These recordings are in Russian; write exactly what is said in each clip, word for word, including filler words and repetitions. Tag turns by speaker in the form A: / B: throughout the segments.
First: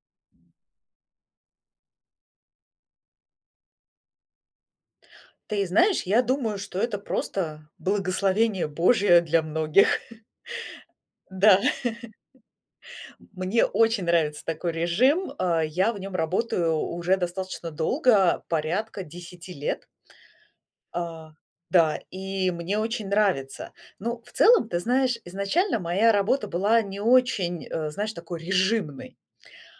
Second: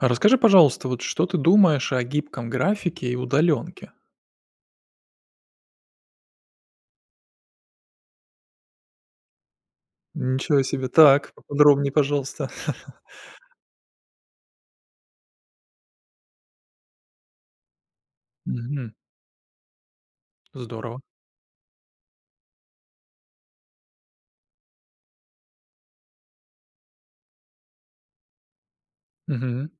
A: А расскажи, пожалуйста, вот что ты думаешь о гибком графике и удаленке?
B: Ты знаешь, я думаю, что это просто благословение Божье для многих.
A: М, ничего себе! Так,
B: Да.
A: поподробней, пожалуйста.
B: Мне очень нравится такой режим. А, я в нем работаю уже достаточно долго,
A: Мгм.
B: порядка десяти лет.
A: Здорово!
B: А, да, и мне очень нравится. Ну, в целом, ты знаешь, изначально, моя работа была не очень, а, знаешь, такой режимной.
A: Мгм.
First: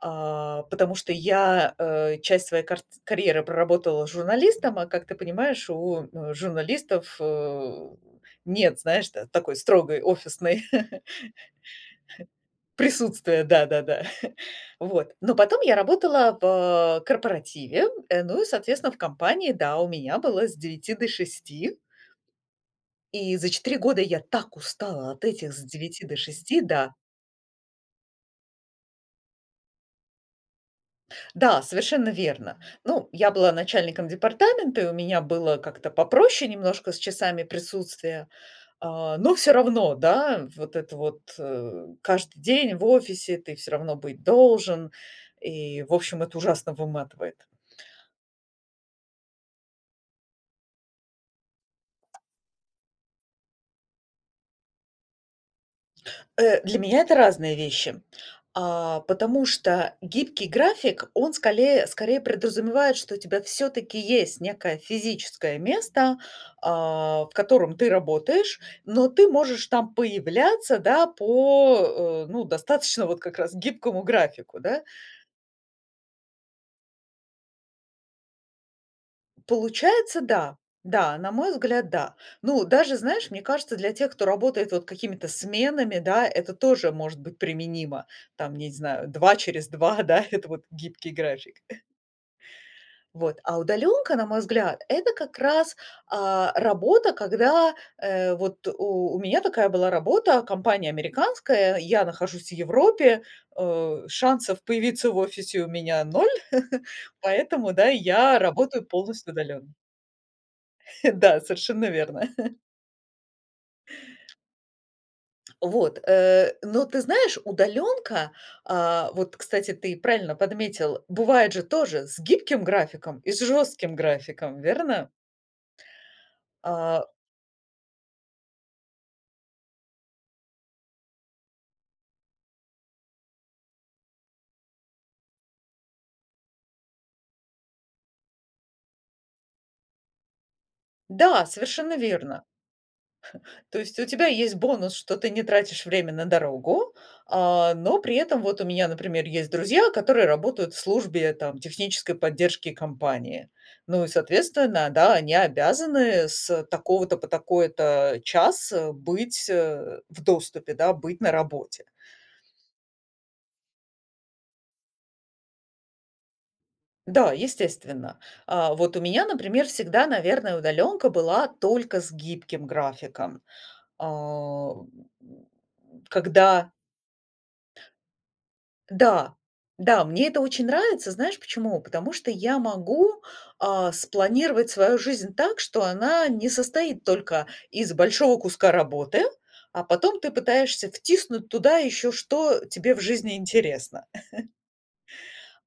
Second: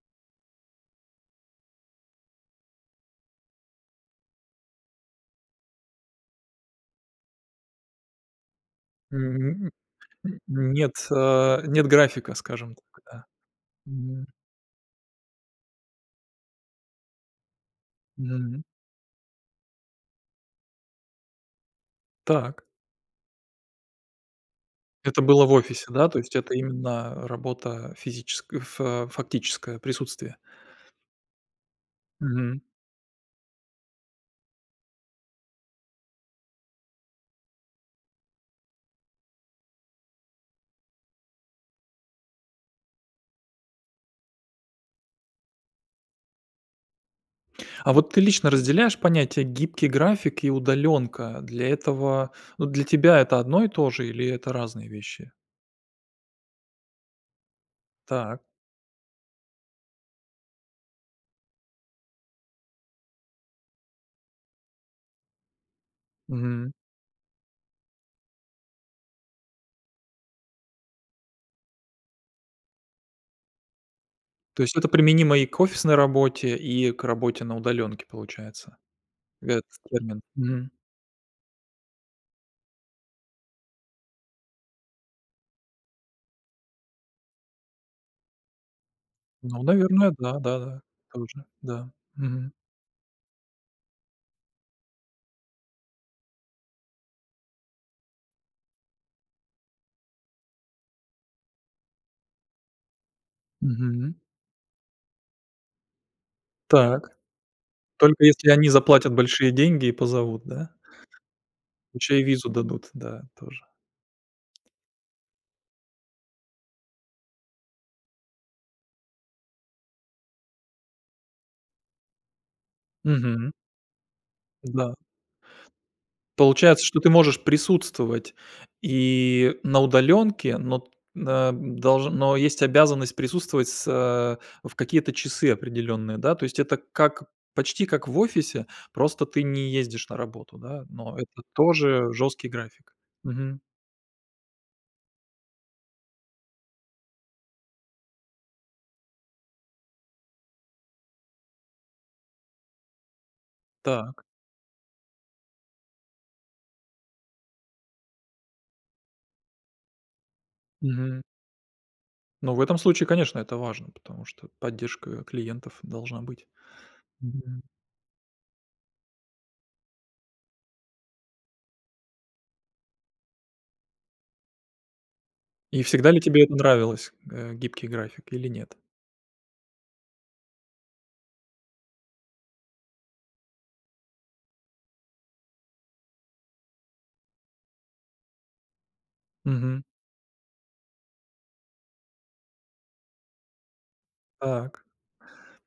B: А, потому что я, а, часть своей картц карьеры проработала журналистом, а как ты понимаешь, у, э, журналистов, э, нет, знаешь, та такой
A: Мгм,
B: строгой офисной
A: м. Нет, а, нет графика, скажем так, да.
B: присутствия, да-да-да,
A: Мгм.
B: вот. Но потом я работала в корпоративе. Э, ну, и,
A: М.
B: соответственно, в компании, да, у меня было с девяти до шести.
A: Так.
B: И за четыре года я так устала
A: Это
B: от
A: было в
B: этих с
A: офисе,
B: девяти
A: да?
B: до
A: То есть, это
B: шести да.
A: именно работа физическ фа фактическая, присутствие.
B: Да, совершенно верно.
A: Мгм.
B: Ну, я была начальником департамента, и у меня было как-то попроще немножко с часами присутствия, а. Но всё равно, да, вот это вот, э, каждый день в офисе ты всё равно быть должен и, в общем, это ужасно выматывает.
A: А вот ты лично разделяешь понятия: гибкий график и удаленка, для этого Ну, для тебя это одно и то же или это разные вещи?
B: Э, для меня это разные вещи.
A: Так.
B: А, потому что гибкий график- он сколее скорее подразумевает, что у тебя всё-таки есть некое физическое место,
A: Мгм.
B: а, в котором ты работаешь, но ты можешь там появляться, да, по, э, ну, достаточно вот как раз гибкому графику,
A: То есть,
B: да.
A: это применимо и к офисной работе, и к работе на удаленке, получается. Этот термин.
B: Получается, да.
A: Мгм.
B: Да, на мой взгляд, да. Ну, даже, знаешь, мне кажется, для тех, кто работает вот какими-то сменами, да, это тоже может быть применимо. Там я не зна два
A: Ну
B: через два,
A: наверное
B: да,-
A: да,
B: это вот
A: да-да.
B: гибкий
A: Тоже.
B: график.
A: Да. Мгм.
B: Вот, а удаленка, на мой взгляд, это как раз, а, работа, когда, э, вот У у меня такая была работа, компания американская, я нахожусь в Европе, а,
A: Мгм.
B: шансов появиться в офисе у меня ноль,
A: Так.
B: поэтому, да,
A: Только
B: я
A: если они
B: работаю
A: заплатят
B: полностью
A: большие
B: удаленно.
A: деньги и позовут, да?
B: Да, совершенно
A: Ещё
B: верно.
A: и визу дадут, да, тоже.
B: Вот, э, но ты знаешь, удаленка, а, вот кстати, ты правильно подметил, бывает же тоже с гибким графиком, и с
A: Мгм.
B: жестким графиком.
A: Да.
B: Верно?
A: Получается, что
B: А.
A: ты можешь присутствовать и на удаленке, но т э, долж но, есть обязанность присутствовать с э, в какие-то часы определенные, да? То есть это как почти как в офисе, просто ты не ездишь на работу, да. Но это
B: Да, совершенно
A: тоже
B: верно.
A: жесткий график. Мгм.
B: То есть у тебя есть бонус, что ты не тратишь время на дорогу, а, но при этом вот у меня например есть друзья, которые работают в службе там технической поддержки компании. Ну и
A: Так.
B: соответственно, да, они обязаны с такого-то по такой-то час, э, быть, э, в доступе, да, быть
A: Мгм.
B: на работе.
A: Но в этом случае конечно, это важно, потому что поддержка, э, клиентов должна быть.
B: Да,
A: Мгм.
B: естественно. А вот у меня, например, всегда, наверное, удаленка была только с гибким графиком. А,
A: И всегда ли тебе это
B: когда
A: нравилось, э- гибкий график. Или нет?
B: Да. Да, мне это очень нравится. Знаешь почему? Потому что я могу, а, спланировать свою жизнь так, что она не состоит только из большого куска работы,
A: Мгм.
B: а потом ты пытаешься втиснуть туда еще что тебе в жизни интересно.
A: Так,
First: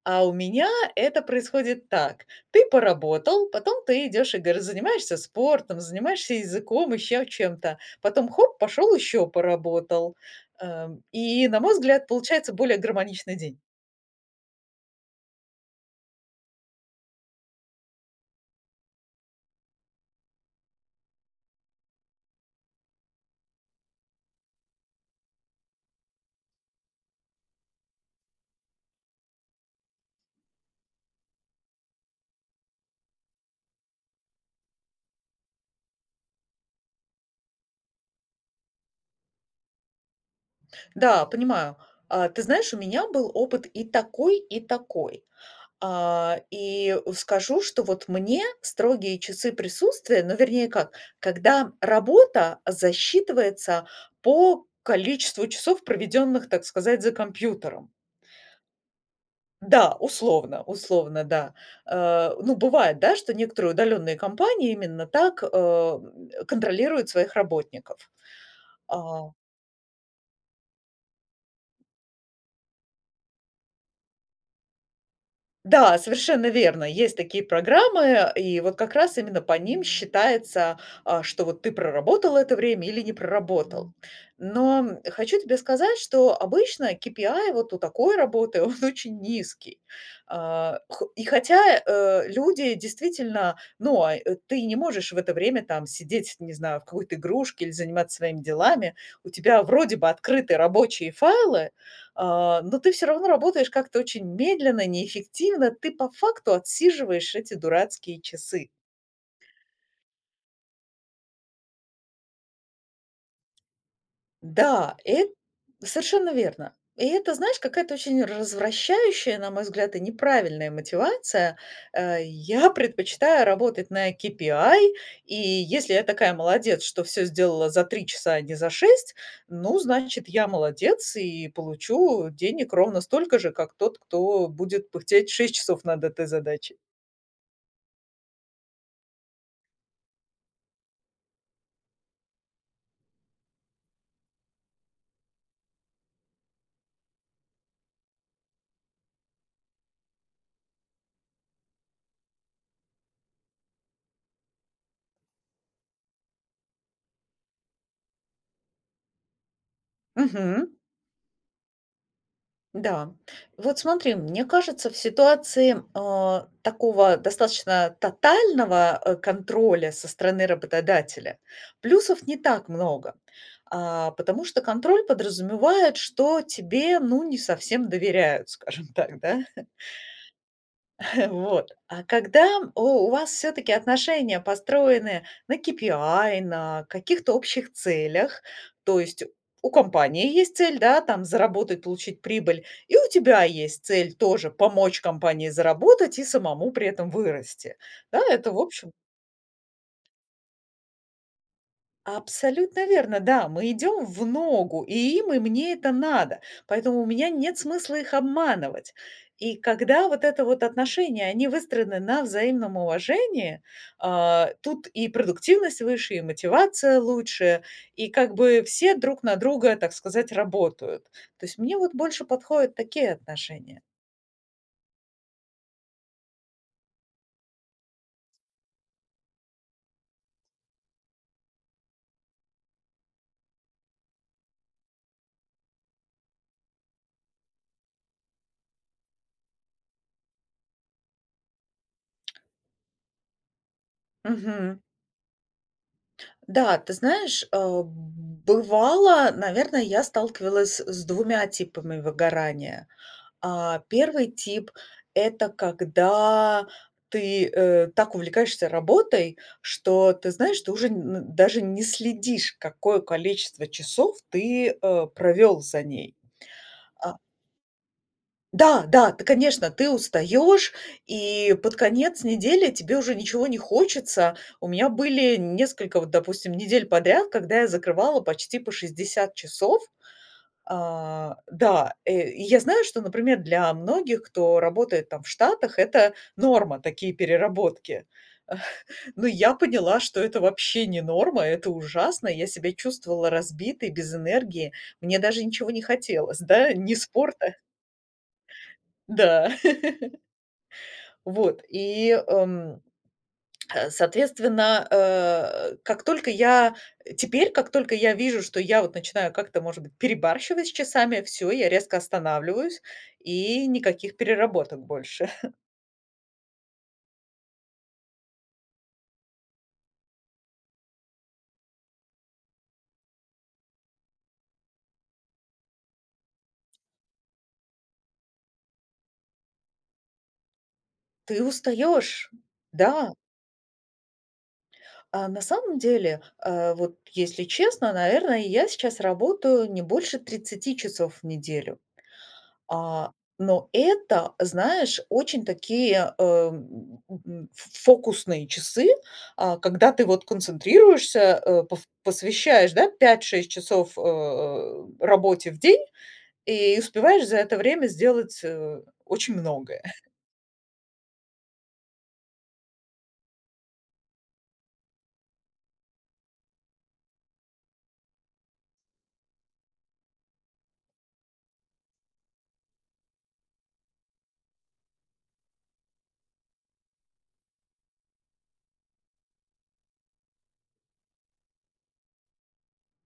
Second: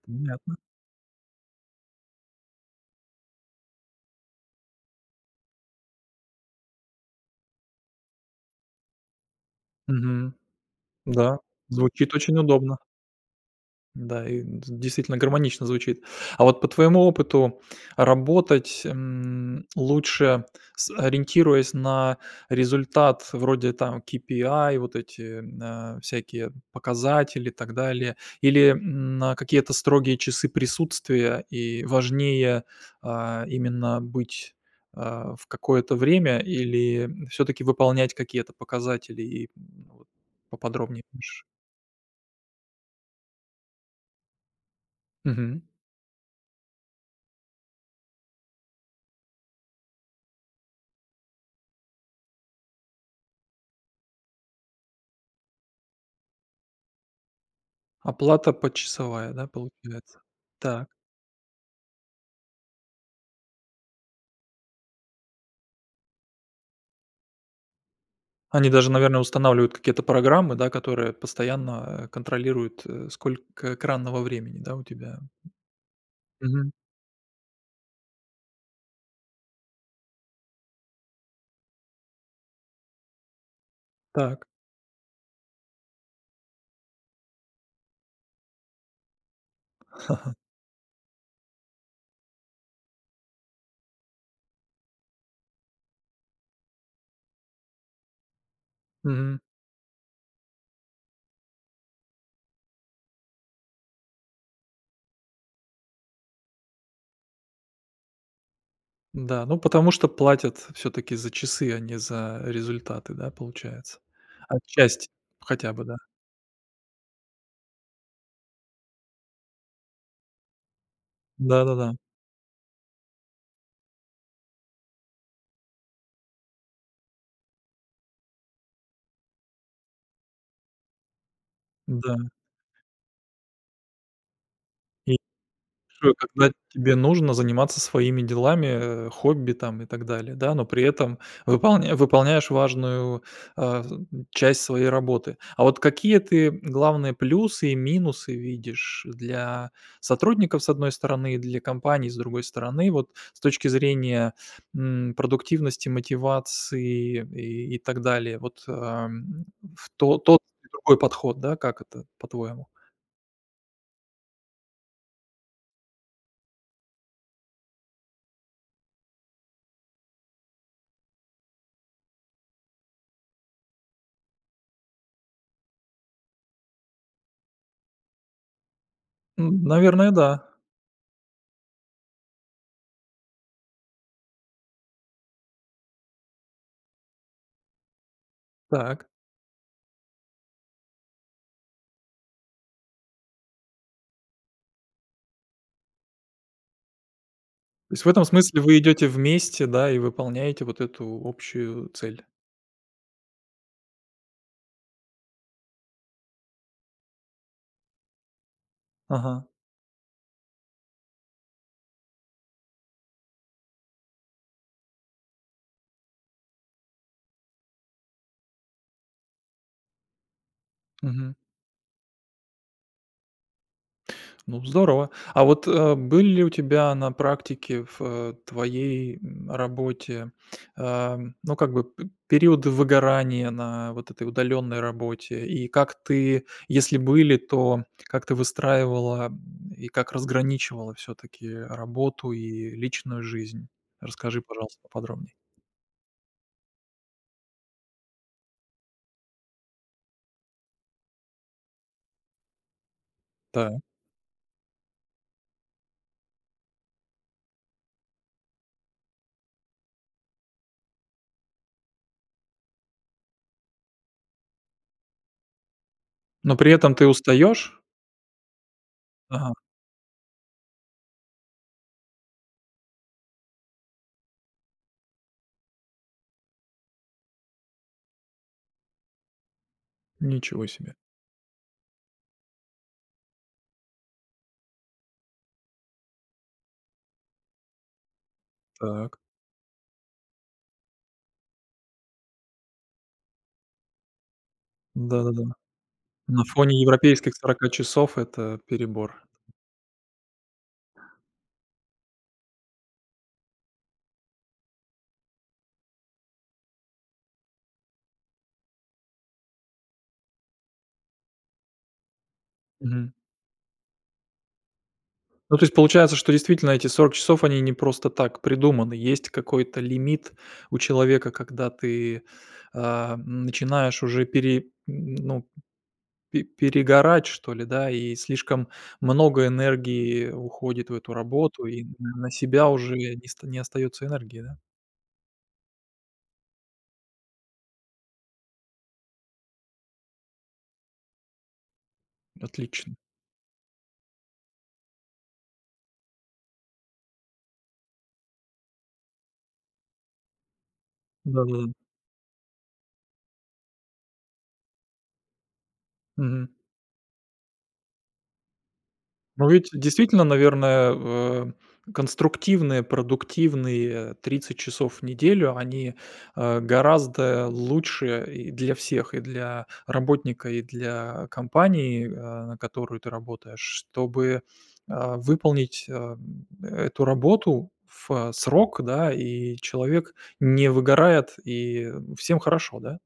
B: А у
A: понятно.
B: меня это происходит так: ты поработал, потом ты идешь и гов занимаешься спортом, занимаешься языком, ещё чем-то, потом, хоп, пошел еще поработал.
A: Мгм.
B: Ам,
A: Да,
B: и на мой взгляд
A: звучит очень
B: получается более
A: удобно.
B: гармоничный день.
A: Да, и д действительно, гармонично звучит. А вот по твоему опыту работать, м, лучше, с ориентируясь на результат вроде там кипиай, вот эти, э, всякие показатели и так далее. Или, м, на какие-то строгие часы присутствия и важнее, а, именно быть, э, в какое-то время или всё-таки выполнять какие-то показатели. И б вот поподробнее
B: Да,
A: можешь
B: понимаю. А, ты знаешь, у меня был опыт и такой, и такой.
A: Мгм.
B: А, и скажу, что вот мне строгие часы присутствия, но вернее как, когда работа засчитывается по количеству часов, проведенных, так сказать, за компьютером.
A: Оплата почасовая, да
B: Да,
A: получается.
B: условно,
A: Так.
B: условно, да. Э, ну бывает, да, что некоторые удаленные компании именно так, э, м, контролируют своих работников.
A: Они даже наверное
B: А.
A: устанавливают какие-то программы, да, которые постоянно контролируют, э, сколько экранного времени, да, у тебя.
B: Да, совершенно
A: Мгм.
B: верно, есть такие программы, и вот как раз именно по ним считается, а, что вот ты проработал это время или не проработал.
A: Так.
B: Но, м, хочу тебе сказать, что обычно кипиай вот у такой работы он очень низкий. А, хо и хотя, э, люди действительно, ну он ы не можешь в это время там сидеть, не знаю, в какой-то игрушке, или заниматься своими делами- у
A: Мгм.
B: тебя вроде бы открыты рабочие файлы, а, но ты всё равно работаешь как-то очень медленно, неэффективно. Ты по факту отсиживаешь эти дурацкие часы.
A: Да, ну потому что платят всё-таки за часы, а не за результаты, да, получается,
B: Да,
A: отчасти
B: эт
A: хотя бы, да.
B: совершенно верно. И это, знаешь, какая-то очень развращающая, на мой взгляд, и неправильная мотивация.
A: Да-да-да.
B: Э, я предпочитаю работать на кипиай и если я такая молодец, что всё сделала за три часа, а не за шесть, ну, значит, я- молодец, и
A: Да.
B: получу денег ровно столько же, как тот, кто будет
A: И
B: пыхтеть шесть часов над
A: [unintelligible]
B: этой
A: Когда
B: задачей.
A: тебе нужно заниматься своими делами, э, хобби там и так далее, да, но при этом выполня выполняешь важную, э, м, часть своей работы. А вот какие ты главные плюсы и минусы видишь для сотрудников с одной стороны, и для компаний с другой стороны? Вот с точки зрения, м, продуктивности, мотивации и и так далее, вот, а, м, в тот тот
B: Мгм.
A: другой подход, да, как это по-твоему?
B: Да. Вот смотри, мне кажется в ситуации, э, такого достаточно тотального, э, контроля со стороны работодателя, плюсов не так много, а, потому что контроль подразумевает, что тебе, ну, не совсем доверяют, скажем так, да.
A: М, Наверное, да.
B: Вот. А когда у у вас всё-таки отношения построены на кипиай, на каких-то общих целях, то
A: Так.
B: есть у компании есть цель, да, там заработать, получить прибыль, и у тебя есть цель тоже помочь компании заработать и самому при этом вырасти,
A: То есть в
B: да.
A: этом
B: Это в
A: смысле вы
B: общем
A: идете вместе, да, и выполняете вот эту общую цель.
B: Абсолютно верно, да! Мы идем в ногу, и им и мне это надо. Поэтому у меня нет смысла их обманывать.
A: Ага.
B: И когда вот это вот отношения выстроены на взаимном уважении, а, тут и продуктивность выше, и мотивация лучше, и как бы все друг на друга, так сказать, работают.
A: Мгм.
B: То есть мне вот больше подходят такие отношения.
A: Ну здорово. А вот, э, были ли у тебя на практике в, э, твоей, м, работе, э, ну, как бы, п периоды выгорания на вот этой удаленной работе? И как ты если были, то как ты выстраивала, э, и как разграничивала всё-таки работу и личную жизнь? Расскажи, пожалуйста,
B: Мгм.
A: поподробней.
B: Да, ты знаешь, э, б бывало, наверное, я сталкивалась с двумя типами выгорания.
A: Да.
B: А, первый тип, это когда ты, э, так увлекаешься работой, что ты знаешь, ты уже н даже н не следишь, какое количество часов ты, э, провел за ней.
A: Но при этом ты
B: А
A: устаешь?
B: Да-да, ты,
A: Ага.
B: конечно, ты устаешь и под конец недели тебе уже ничего не хочется. У меня были несколько вот, допустим, недель подряд, когда я закрывала почти по шесдесят часов.
A: Ничего себе!
B: А, да, э, и я знаю, что например для многих, кто работает там в Штатах- это норма, такие переработки.
A: Так.
B: Но я поняла, что это вообще не норма, это ужасно. Я себя чувствовала разбитой, без энергии. Мне даже
A: Да-да-да.
B: ничего не хотелось,
A: На
B: да,
A: фоне
B: ни
A: европейских
B: спорта
A: сорока часов это перебор.
B: Да. Вот, и, м, а, соответственно, э, как только я, э, теперь, как только я вижу, что я вот начинаю как-то может быть перебарщивать с часами, всё, я резко останавливаюсь,
A: Мгм.
B: и никаких переработок больше.
A: Ну то есть получается, что действительно эти сорок часов они не просто так придуманы. Есть какой-то лимит у человека, когда ты, а, начинаешь уже пере н ну, пе перегорать что ли да, и слишком много энергии уходит в эту
B: Ты
A: работу и н на
B: устаешь.
A: себя уже
B: Да.
A: не ст не остается энергии, да.
B: А на самом деле, а, вот, если честно, наверное, я сейчас работаю не больше тридцати часов в неделю.
A: Отлично.
B: А, но это, знаешь, очень такие, э, м, м, ф фокусные часы, а когда ты вот концентрируешься, э,
A: Да-да-да.
B: пов посвящаешь, да, пять-шесть часов, э, работе в день,
A: Мгм.
B: и успеваешь за это время сделать, э, очень
A: Но ведь
B: многое.
A: действительно, наверное, в а, конструктивные продуктивные тридцать часов в неделю- они, а, гораздо лучше и для всех: и для работника, и для компании, а, на которую ты работаешь, чтобы, а, выполнить, а, м, эту работу в срок, да, и человек не выгорает, и всем хорошо, да.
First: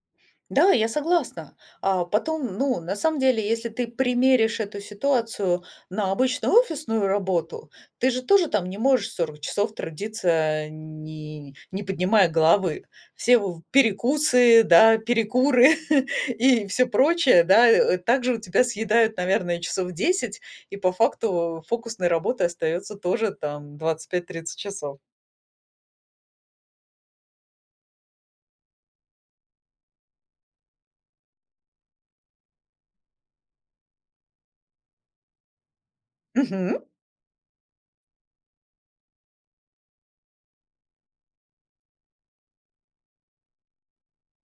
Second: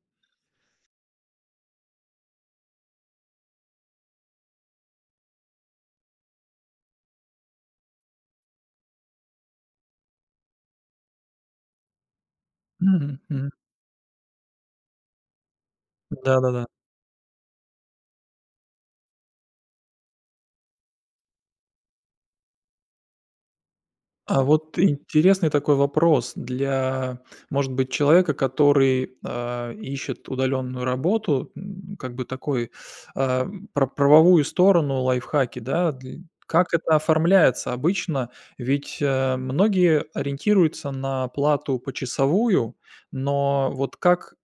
B: Да, я согласна. А потом, ну, на самом деле, если ты примеришь эту ситуацию на обычную офисную работу, ты же тоже там не можешь сорок часов трудиться а, не не поднимая головы.
A: Мгм
B: Все
A: мгм.
B: в перекусы, да, перекуры
A: Да-да-да.
B: и всё прочее, да, э, также у тебя съедают, наверное, часов десять. И по факту фокусной работы остается тоже там двадцать пять,
A: А
B: тридцать
A: вот
B: часов.
A: интересный такой вопрос. Для, может быть, человека, который, а, ищет удаленную работу, м, как бы такой, а, про правовую сторону, лайфхаки, да, дл Как
B: Мгм.
A: это оформляется обычно? Ведь, а, многие ориентируются на плату почасовую, но вот как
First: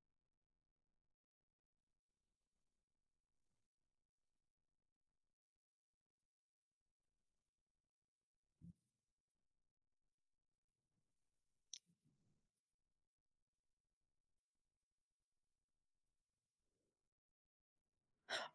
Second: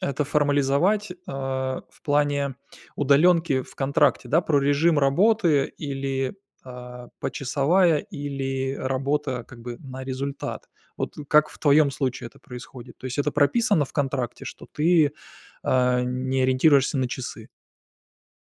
A: это формализовать, а, в плане удаленки в контракте, да. Про режим работы, или, а, почасовая, или работа как бы на результат. Вот как в твоем случае это происходит? То есть это прописано в контракте, что ты, а, не ориентируешься на часы?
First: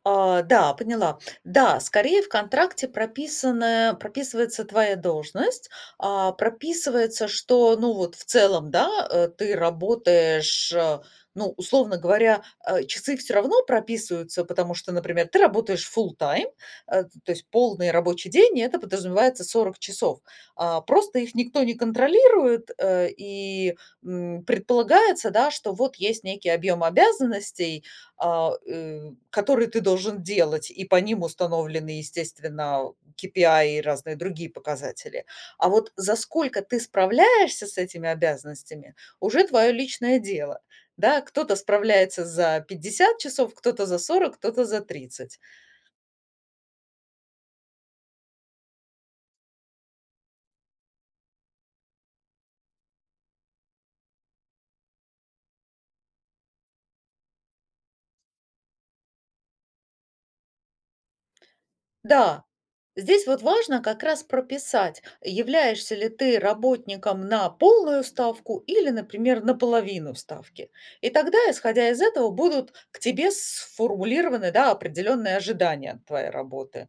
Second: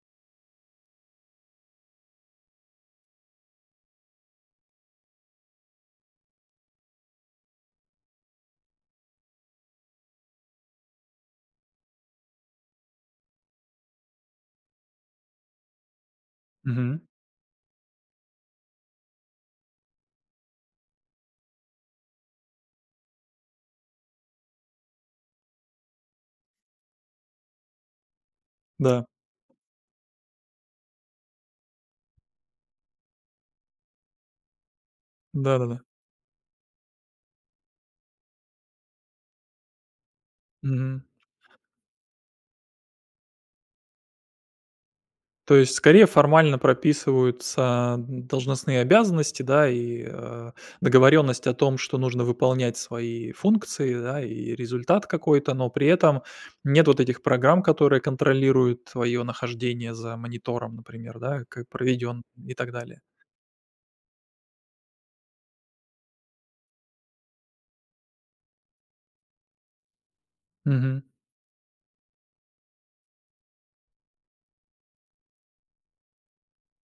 B: А, да, поняла. Да, скорее в контракте прописано, прописывается твоя должность. А, прописывается, что, ну вот, в целом, да, э, ты работаешь, э, ну, условно говоря, э, часы всё равно прописываются, потому что, например, ты работаешь full time,
A: Мгм.
B: э, то есть полный рабочий день, и это подразумевается сорок часов. А, просто их никто не контролирует, э, и, м, предполагается, да, что вот есть некий объем обязанностей, а, э,
A: Да.
B: которые ты должен делать, и по ним установлены, естественно, KPI и разные другие показатели. А
A: Да-да-да.
B: вот за сколько ты справляешься с этими обязанностями- уже твоё личное дело,
A: Мгм.
B: да. Кто-то справляется за пятьдесят часов, кто-то за сорок, кто-то за тридцать.
A: То есть, скорее, формально прописываются должностные обязанности, да, и, а, договоренность о том, что нужно выполнять свои функции, да, и результат какой-то, но при этом нет вот этих программ, которые контролируют твоё нахождение за монитором, например, да, как проведён
B: Да,
A: и так далее.
B: здесь вот важно как раз прописать, являешься ли ты работником на полную ставку или, например, на половину ставки.
A: Мгм.
B: И тогда, исходя из этого, будут к тебе сформулированы, да, определённые ожидания от твоей работы.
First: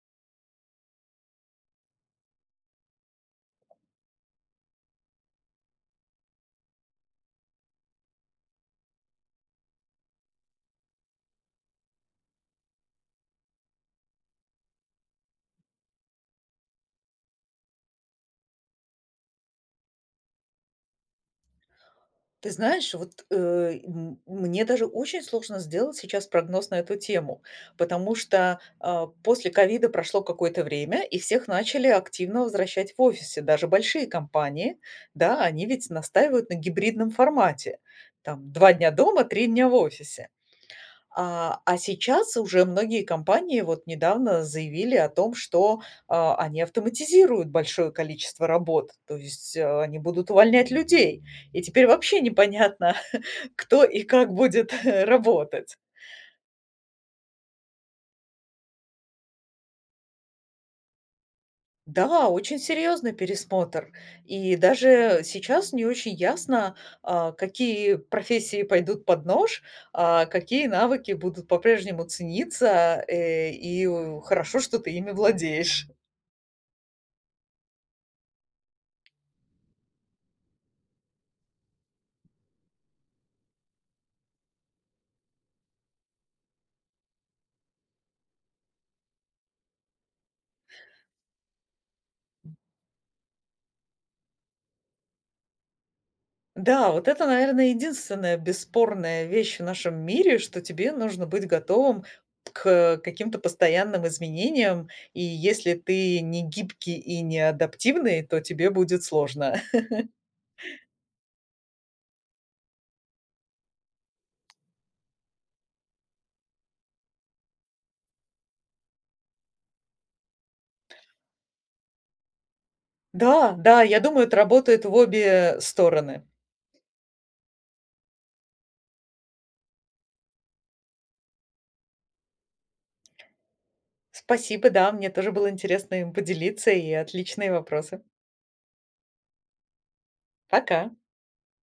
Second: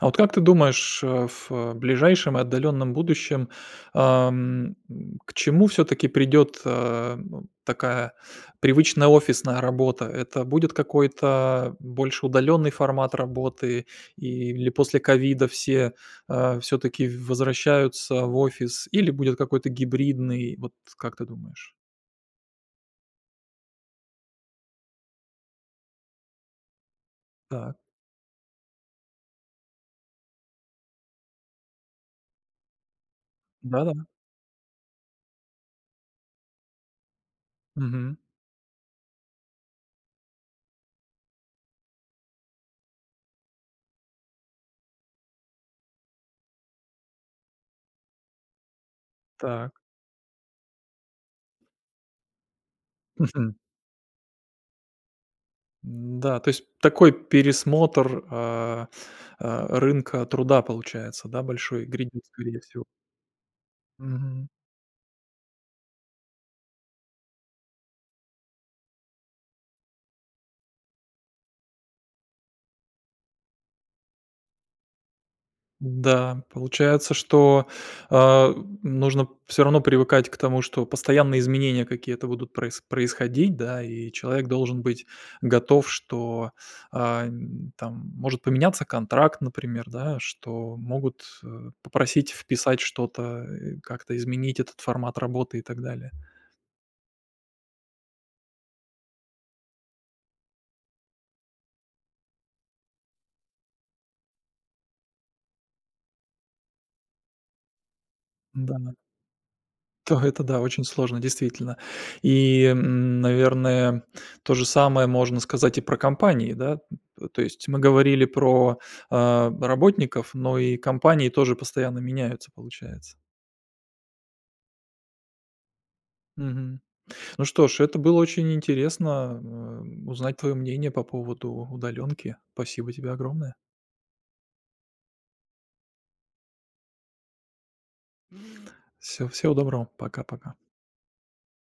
A: А вот как ты думаешь, а, ф ближайшем и отдалённом будущем, ам, м, к чему всё-таки придёт, а, б такая привычная офисная работа? Это будет какой-то больше удалённый формат работы или после ковида все, а, всё-таки в возвращаются в офис или будет какой-то гибридный, вот как ты думаешь?
B: Ты знаешь, вот, э, м мне даже очень сложно сделать сейчас прогноз на эту тему,
A: Так.
B: потому что, а, после ковида прошло какое-то время, и всех начали активно возвращать в офисы, даже
A: Да-да.
B: большие компании. Да, они ведь настаивают на гибридном формате,
A: Мгм.
B: там, два дня дома, три дня в офисе. А, а сейчас уже многие компании вот недавно заявили о том, что, э, они автоматизируют большое количество работ, то есть,
A: Так.
B: э, они будут увольнять людей, и теперь вообще непонятно,
A: Мгм.
B: кто и как будет работать.
A: М-да, то есть такой пересмотр, а а, рынка труда получается, да, большой и гридит
B: Да, очень
A: скорее всего.
B: серьезный пересмотр.
A: Мгм.
B: И даже сейчас не очень ясно, а, какие профессии пойдут под нож, а какие навыки будут по-прежнему цениться, э, и в хорошо, что ты ими владеешь.
A: Да, получается, что, а, нужно всё равно привыкать к тому, что постоянные изменения какие-то будут проис происходить, да. И человек должен быть готов, что, а, н там может поменяться контракт, например, да, что могут, э, попросить вписать что-то, э, как-то изменить этот формат работы и так далее.
B: Да, вот это, наверно, единственная бесспорная вещь в нашем мире, что тебе нужно быть готовым к, э, каким-то постоянным изменениям. И если ты не гибкий и не адаптивный, то тебе
A: Да, но
B: будет сложно.
A: Та, это да, очень сложно действительно. И, м, наверное, тоже самое можно сказать и про компании да? Т то есть, мы говорили про, а, работников, но и компании тоже постоянно меняются получается.
B: Да, да, я думаю, это работает в обе, э, стороны.
A: Мгм. Ну что ж, это было очень интересно, э, узнать твоё мнение по поводу удалёнки. Спасибо тебе огромное.
B: Спасибо. Да, мне тоже было интересно им поделиться, и отличные вопросы.
A: Всё, всего доброго. Пока-пока.
B: Пока.